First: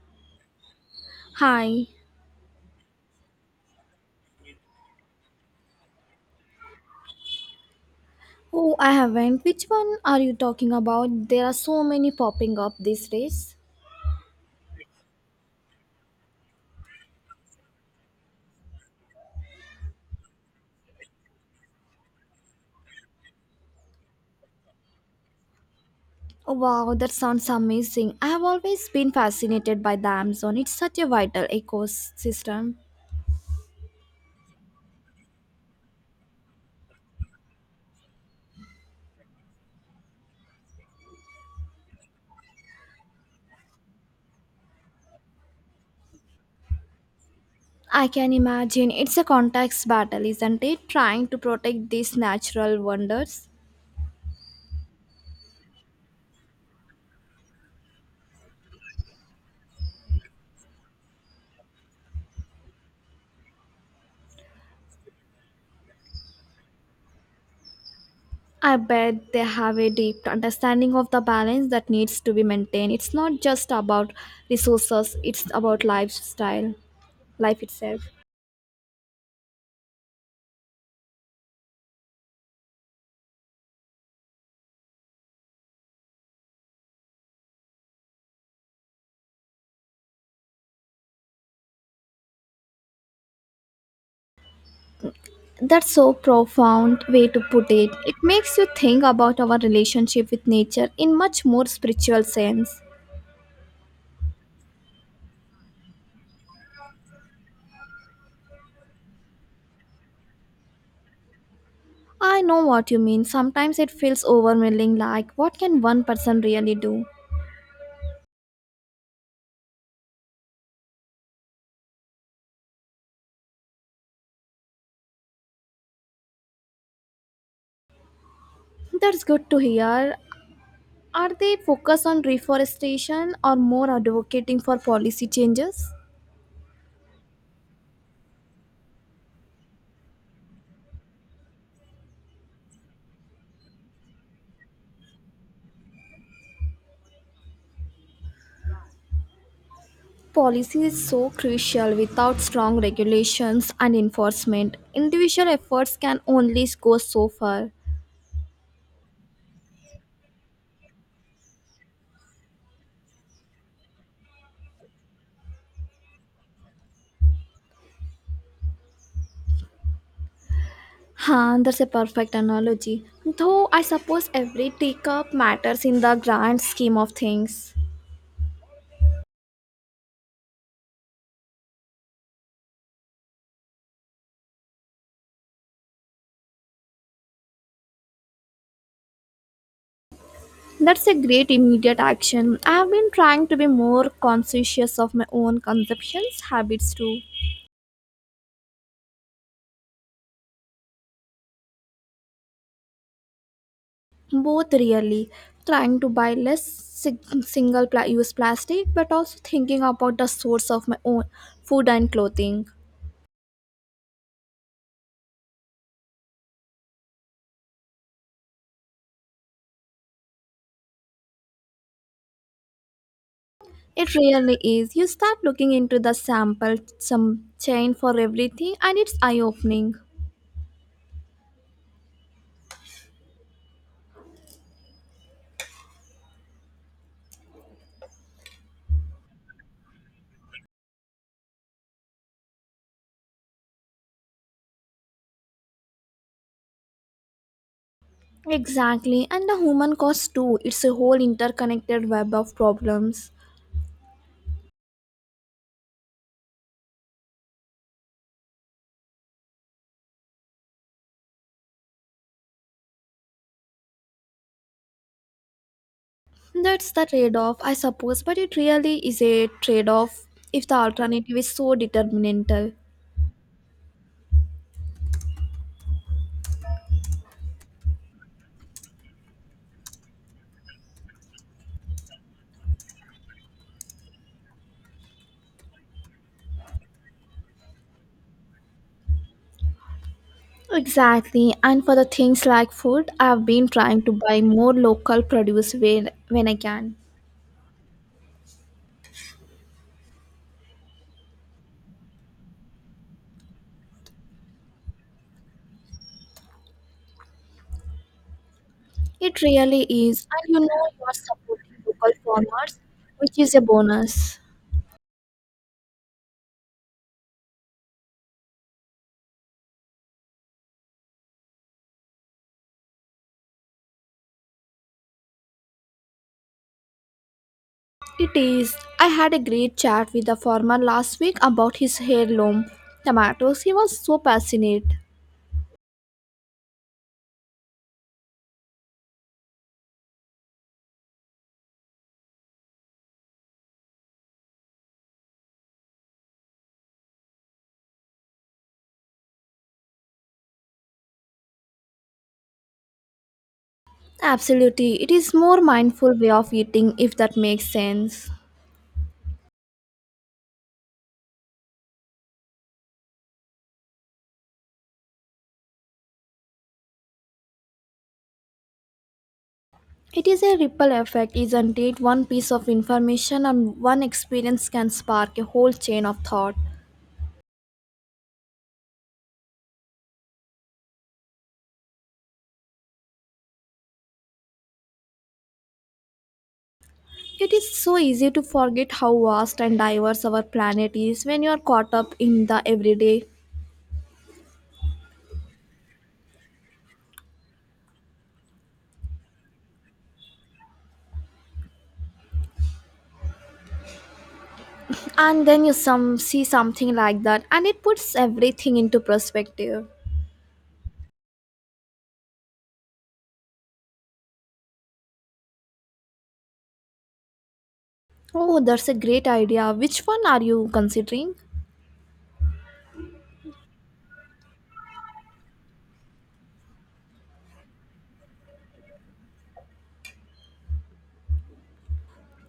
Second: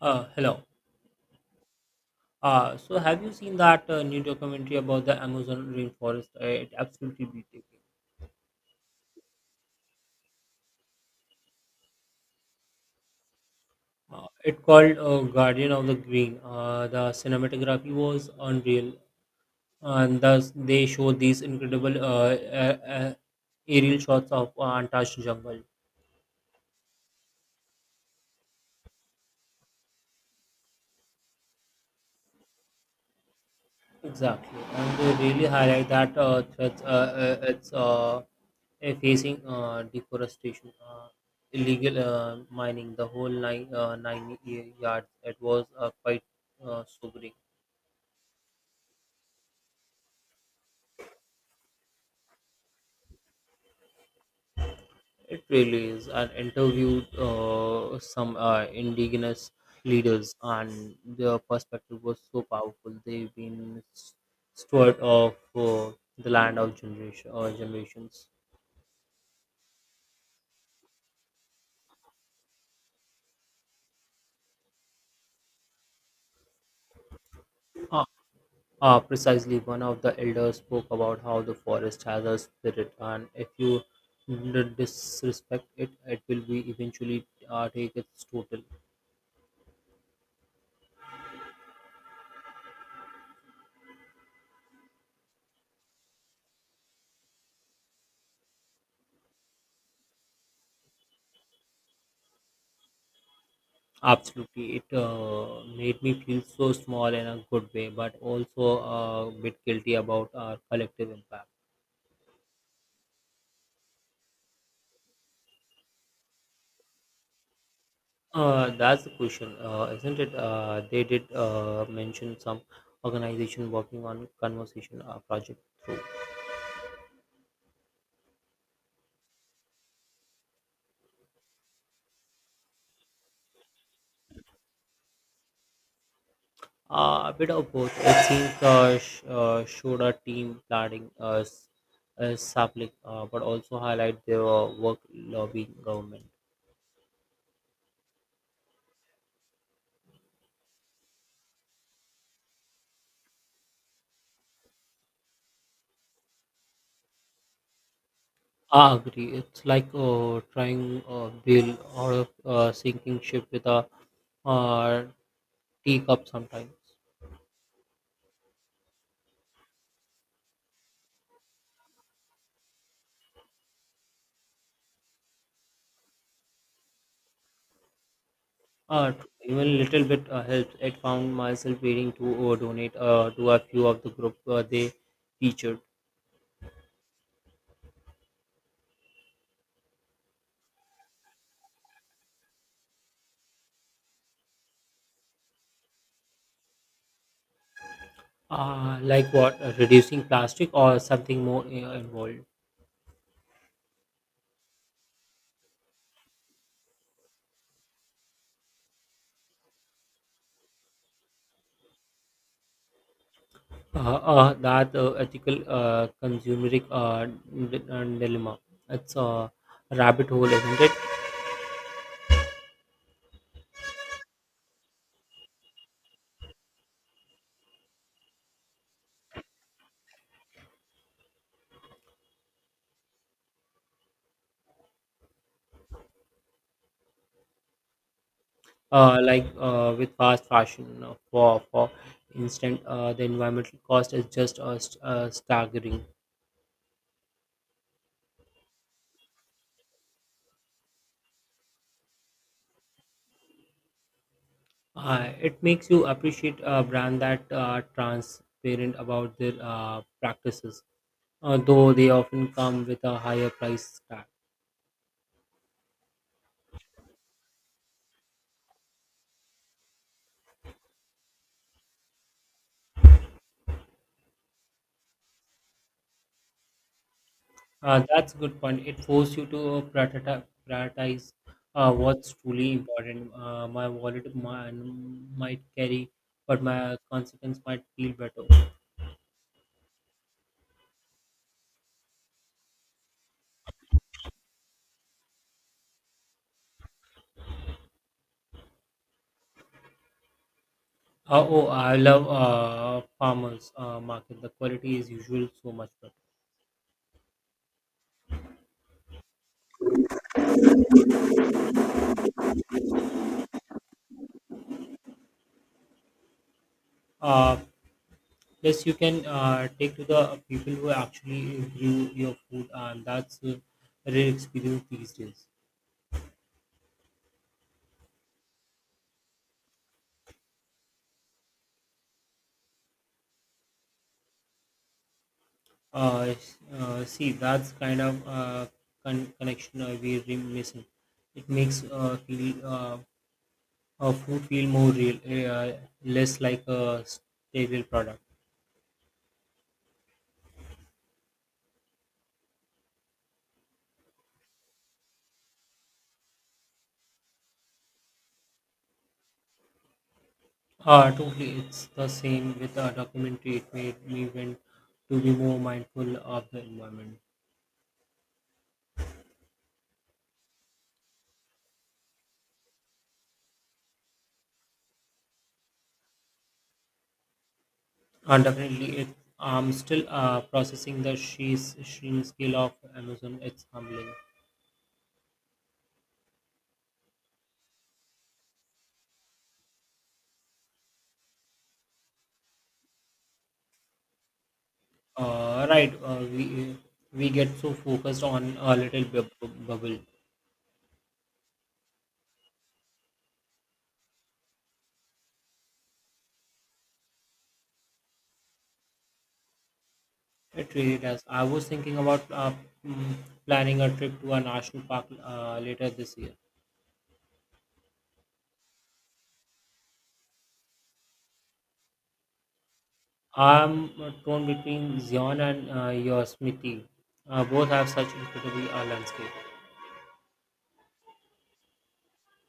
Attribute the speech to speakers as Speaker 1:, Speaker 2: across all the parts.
Speaker 1: Hello.
Speaker 2: Hi.
Speaker 1: So have you seen that new documentary about the Amazon rainforest? It absolutely breathtaking.
Speaker 2: Oh, I haven't. Which one are you talking about? There are so many popping up these days.
Speaker 1: It called Guardian of the Green. The cinematography was unreal, and thus they showed these incredible uh, uh, aerial shots of untouched jungle.
Speaker 2: Oh, wow, that sounds amazing. I have always been fascinated by the Amazon. It's such a vital ecosystem.
Speaker 1: Exactly, and they really highlight that threats. It's facing deforestation, illegal mining, the whole yards. It was quite sobering.
Speaker 2: I can imagine it's a context battle, isn't it? Trying to protect these natural wonders.
Speaker 1: It really is. And interviewed some indigenous leaders, and their perspective was so powerful. They've been steward of the land of generations.
Speaker 2: I bet they have a deep understanding of the balance that needs to be maintained. It's not just about resources, it's about lifestyle, life itself.
Speaker 1: Uh, Precisely. One of the elders spoke about how the forest has a spirit, and if you disrespect it, it will be eventually take its total.
Speaker 2: That's so profound way to put it. It makes you think about our relationship with nature in much more spiritual sense.
Speaker 1: Absolutely, it made me feel so small in a good way, but also a bit guilty about our collective impact.
Speaker 2: I know what you mean. Sometimes it feels overwhelming like what can one person really do?
Speaker 1: That's the question, isn't it? They did mention some organization working on conversation project through.
Speaker 2: That's good to hear. Are they focused on reforestation or more advocating for policy changes?
Speaker 1: A bit of both. I think showed our team planning sapling, but also highlight their work lobbying government.
Speaker 2: Policy is so crucial. Without strong regulations and enforcement, individual efforts can only go so far.
Speaker 1: I agree. It's like trying a bail out of sinking ship with a uh, teacup sometimes.
Speaker 2: Huh, that's a perfect analogy. Though I suppose every teacup matters in the grand scheme of things.
Speaker 1: Even little bit helps. I found myself waiting to donate to a few of the group they featured.
Speaker 2: That's a great immediate action. I have been trying to be more conscientious of my own consumptions habits too.
Speaker 1: Like what? Reducing plastic or something more involved?
Speaker 2: Both really trying to buy less use plastic, but also thinking about the source of my own food and clothing.
Speaker 1: That ethical consumeric dilemma. It's a rabbit hole, isn't it?
Speaker 2: It really is. You start looking into the sample some chain for everything, and it's eye opening.
Speaker 1: Like with fast fashion, for instant, the environmental cost is just staggering.
Speaker 2: Exactly, and the human cost too. It's a whole interconnected web of problems.
Speaker 1: It makes you appreciate a brand that are transparent about their practices, though they often come with a higher price tag.
Speaker 2: That's the trade off, I suppose, but it really is a trade off if the alternative is so determinantal.
Speaker 1: That's a good point. It forced you to prioritize what's truly important. My wallet might carry, but my consequence might feel better.
Speaker 2: Exactly, and for the things like food, I've been trying to buy more local produce when I can.
Speaker 1: Oh, I love farmers market. The quality is usual so much better.
Speaker 2: It really is, and you know, you're supporting local farmers, which is a bonus.
Speaker 1: Uh, Plus, you can take to the people who actually grew your food, and that's a rare experience these days.
Speaker 2: It is. I had a great chat with the farmer last week about his heirloom tomatoes. He was so passionate.
Speaker 1: Uh, See, that's kind of connection we're missing. It makes feel, food feel more real, less like a sterile product.
Speaker 2: Absolutely. It is more mindful way of eating if that makes sense.
Speaker 1: Totally, it's the same with a documentary. It made me want to be more mindful of the environment.
Speaker 2: It is a ripple effect, isn't it? One piece of information and one experience can spark a whole chain of thought.
Speaker 1: And definitely, it, I'm still processing the sheer, sheer scale of Amazon. It's humbling.
Speaker 2: It is so easy to forget how vast and diverse our planet is when you are caught up in the everyday.
Speaker 1: Right, we get so focused on a little bubble.
Speaker 2: And then you some see something like that and it puts everything into perspective.
Speaker 1: It really does. I was thinking about mm, planning a trip to a national park later this year.
Speaker 2: Oh, that's a great idea. Which one are you considering?
Speaker 1: I'm torn between Zion and Yosemite. Both have such incredible landscape.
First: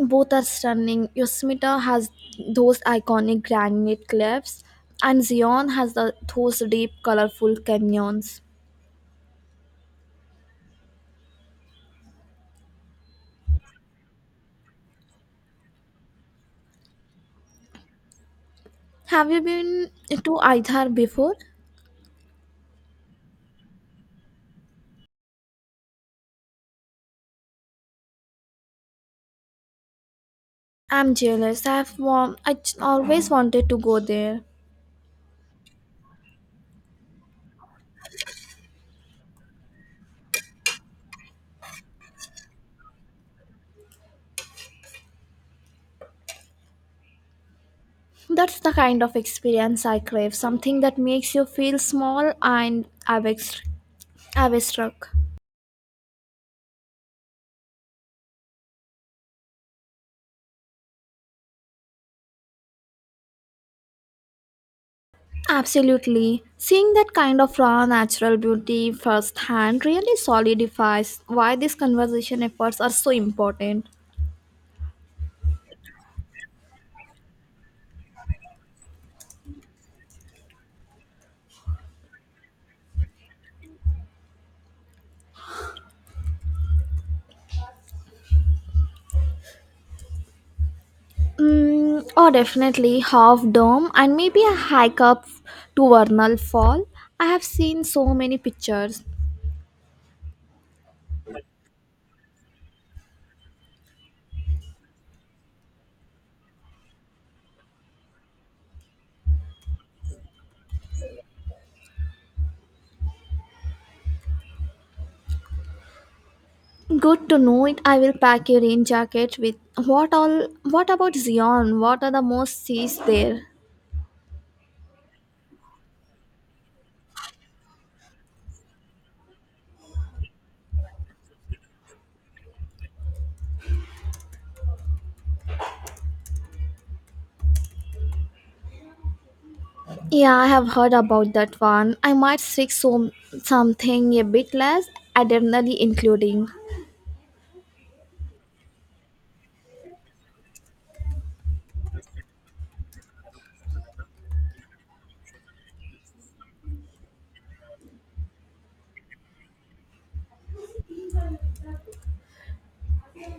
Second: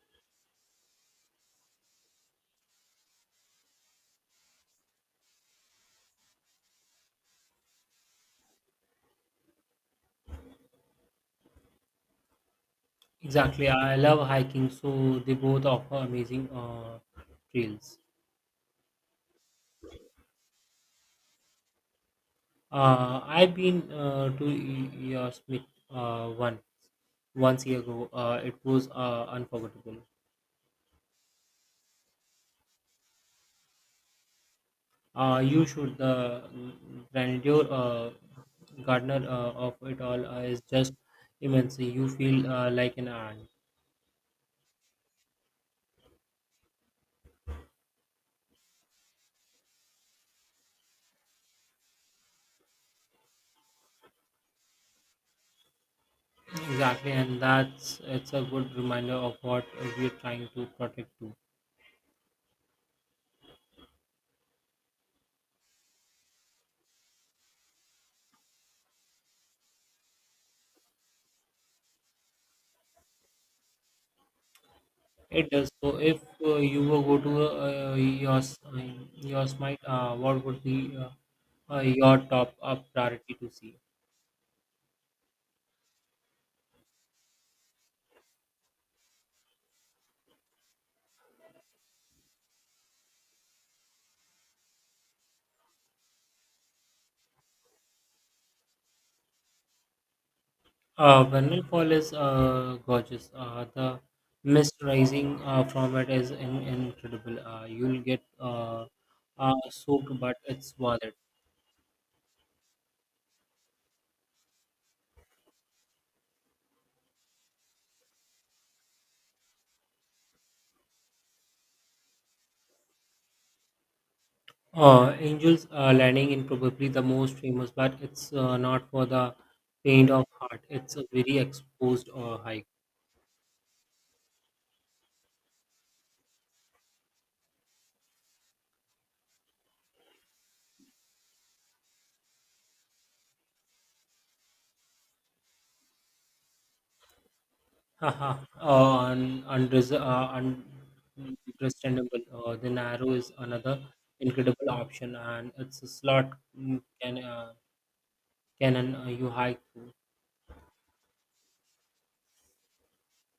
Speaker 2: Both are stunning. Yosemite has those iconic granite cliffs, and Zion has those deep, colorful canyons.
Speaker 1: Exactly. I love hiking, so they both offer amazing trails.
Speaker 2: Have you been to either before?
Speaker 1: I've been to Yosemite uh, once, once year ago. It was unforgettable.
Speaker 2: I'm jealous. Always wanted to go there.
Speaker 1: You should. The grandeur gardener of it all is just immense. You feel like an ant.
Speaker 2: That's the kind of experience I crave. Something that makes you feel small and awe struck.
Speaker 1: Exactly, and that's it's a good reminder of what we're trying to protect too.
Speaker 2: Absolutely. Seeing that kind of raw natural beauty firsthand really solidifies why these conservation efforts are so important.
Speaker 1: It does. So, if you were go to your s- I mean, your smite, what would be your top priority to see?
Speaker 2: Mm, oh, definitely half dome and maybe a hike up to Vernal Fall. I have seen so many pictures.
Speaker 1: Vernal Fall is gorgeous. The mist rising from it is incredible. You'll get soaked, but it's worth it.
Speaker 2: Good to know it. I will pack a rain jacket with what all. What about Zion? What are the most seas there?
Speaker 1: Angel's Landing in probably the most famous, but it's not for the faint of heart. It's a very exposed hike.
Speaker 2: Yeah, I have heard about that one. I might seek something a bit less adrenaline including.
Speaker 1: Haha, understandable. The Narrow is another incredible option, and it's a slot mm, can uh, cannon you hike through.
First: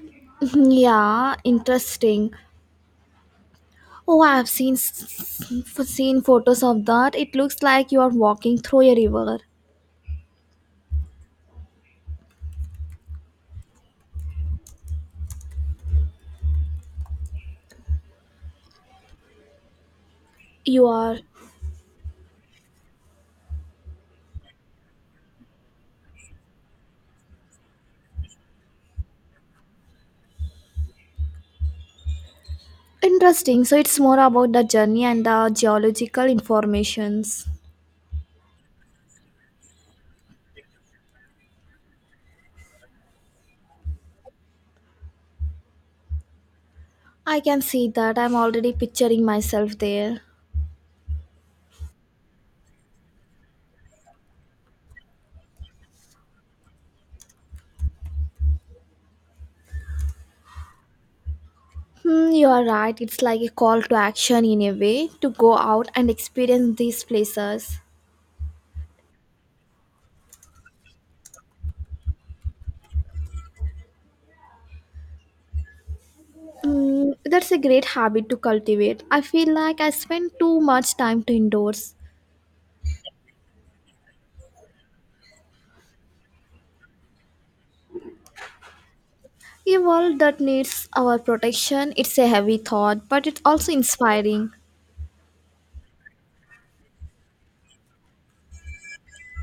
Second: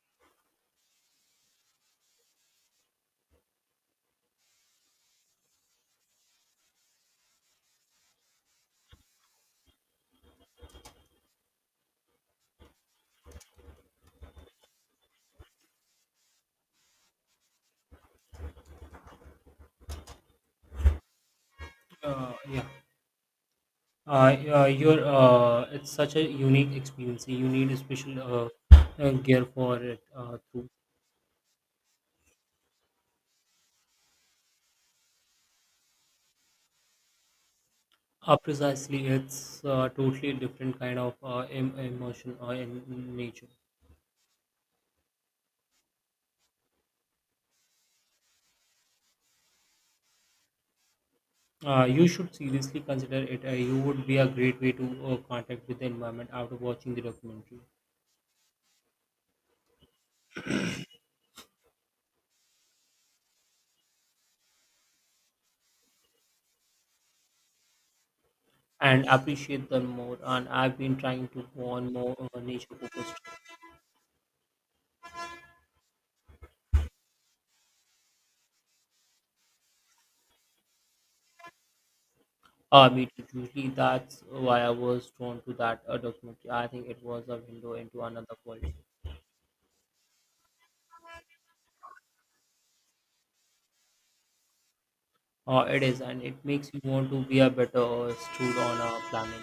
Speaker 2: Mhm, yeah, interesting. Oh, I have seen photos of that. It looks like you are walking through a river. You are
Speaker 1: Yeah, it's such a unique experience. You need a special gear for it.
Speaker 2: interesting. So it's more about the journey and the geological informations.
Speaker 1: Precisely, it's totally different kind of emotion in nature.
Speaker 2: I can see that. I'm already picturing myself there.
Speaker 1: You should seriously consider it. You would be a great way to contact with the environment after watching the documentary
Speaker 2: Hmm, you are right. It's like a call to action in a way to go out and experience these places.
Speaker 1: and appreciate them more. And I've been trying to go on more nature focused.
Speaker 2: Mm, that's a great habit to cultivate. I feel like I spend too much time to indoors.
Speaker 1: Me too, Julie. That's why I was drawn to that documentary. I think it was a window into another world.
Speaker 2: A world that needs our protection, it's a heavy thought, but it's also inspiring.
Speaker 1: It is, and it makes you want to be a better steward on a planet.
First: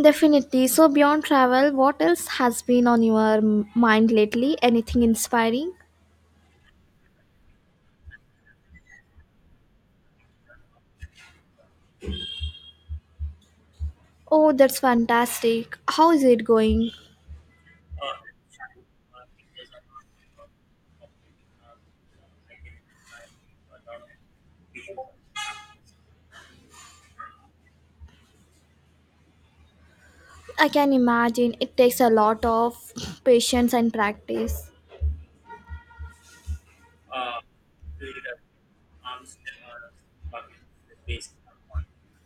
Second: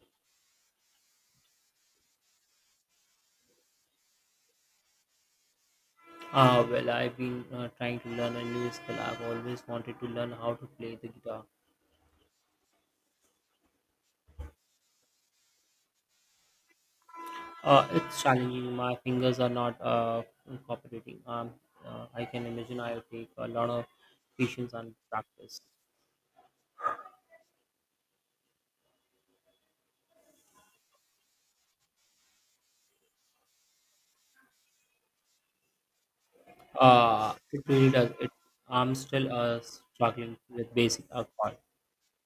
Speaker 2: Definitely. So, beyond travel, what else has been on your mind lately? Anything inspiring?
Speaker 1: Well, I've been trying to learn a new skill. I've always wanted to learn how to play the guitar.
Speaker 2: Oh, that's fantastic. How is it going?
Speaker 1: It's challenging. My fingers are not cooperating. I can imagine I'll take a lot of patience and practice.
Speaker 2: I can imagine it takes a lot of patience and practice.
Speaker 1: It really does. I'm still struggling with basic accords.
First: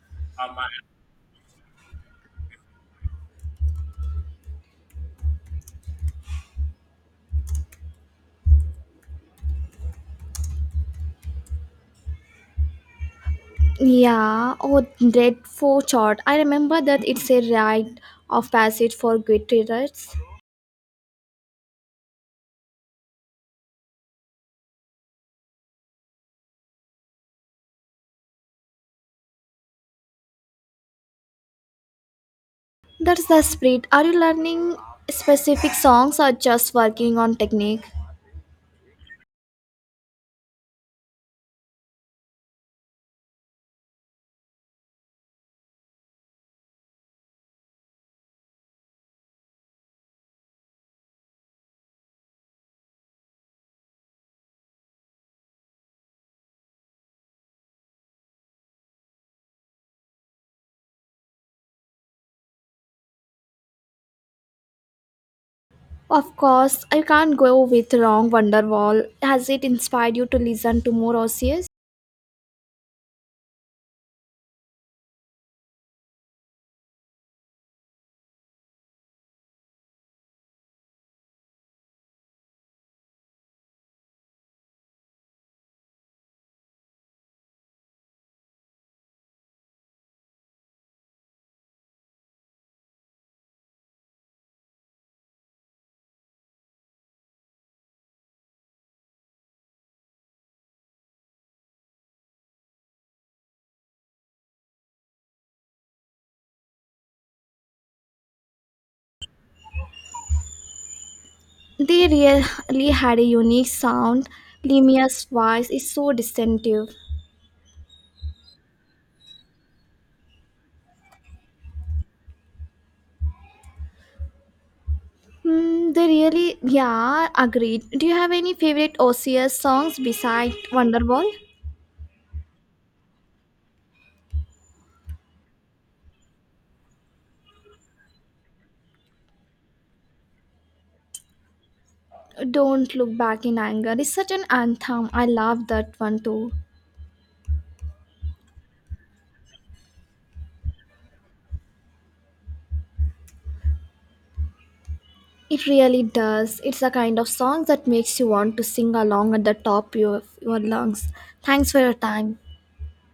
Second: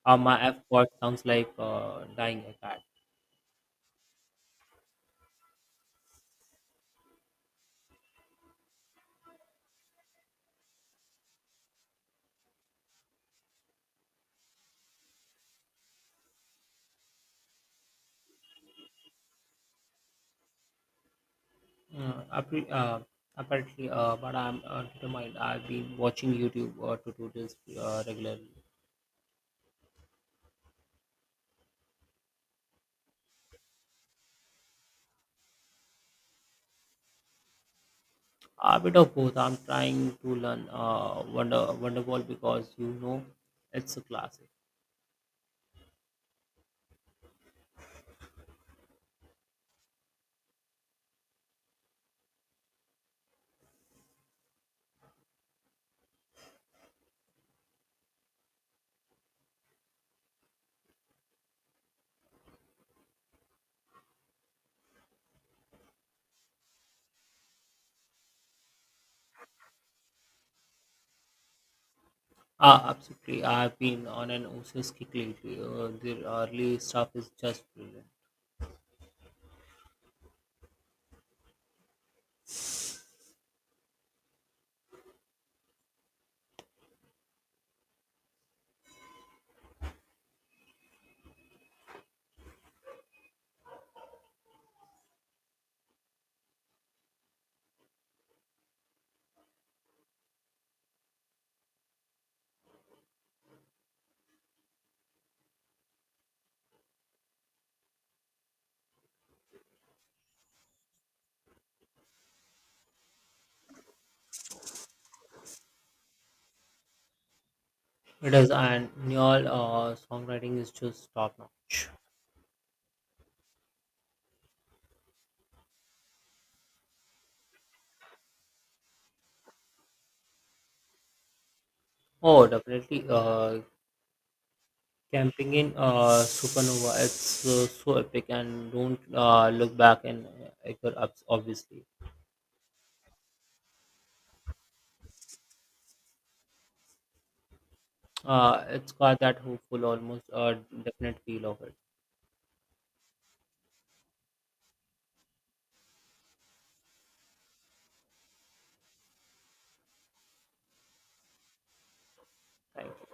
Speaker 1: My F word sounds like dying a cat.
Speaker 2: Yeah, oh, dreadful chart. I remember that it's a rite of passage for Goodreads.
Speaker 1: Uh, appar- uh, Apparently, but I'm determined. I've been watching YouTube tutorials regularly.
Speaker 2: That's the spirit. Are you learning specific songs or just working on technique?
Speaker 1: A bit of both. I'm trying to learn Wonderball because it's a classic.
Speaker 2: Of course, I can't go with wrong Wonderwall. Has it inspired you to listen to more Osiers?
Speaker 1: Ah, absolutely. I've been on an OCS kick lately. The early stuff is just brilliant.
Speaker 2: They really had a unique sound. Lemia's voice is so distinctive.
Speaker 1: It is, and Neil songwriting is just top notch.
Speaker 2: Hmm, they really, yeah, agreed. Do you have any favorite Osiers songs besides Wonderwall?
Speaker 1: Oh, definitely. Camping in Supernova, it's so epic and don't look back and ever ups, obviously.
Speaker 2: Don't Look Back in Anger is such an anthem. I love that one too.
Speaker 1: It's got that hopeful, almost definite feel of it.
Speaker 2: It really does. It's a kind of song that makes you want to sing along at the top of your lungs. Thanks for your time.
Speaker 1: Thank you.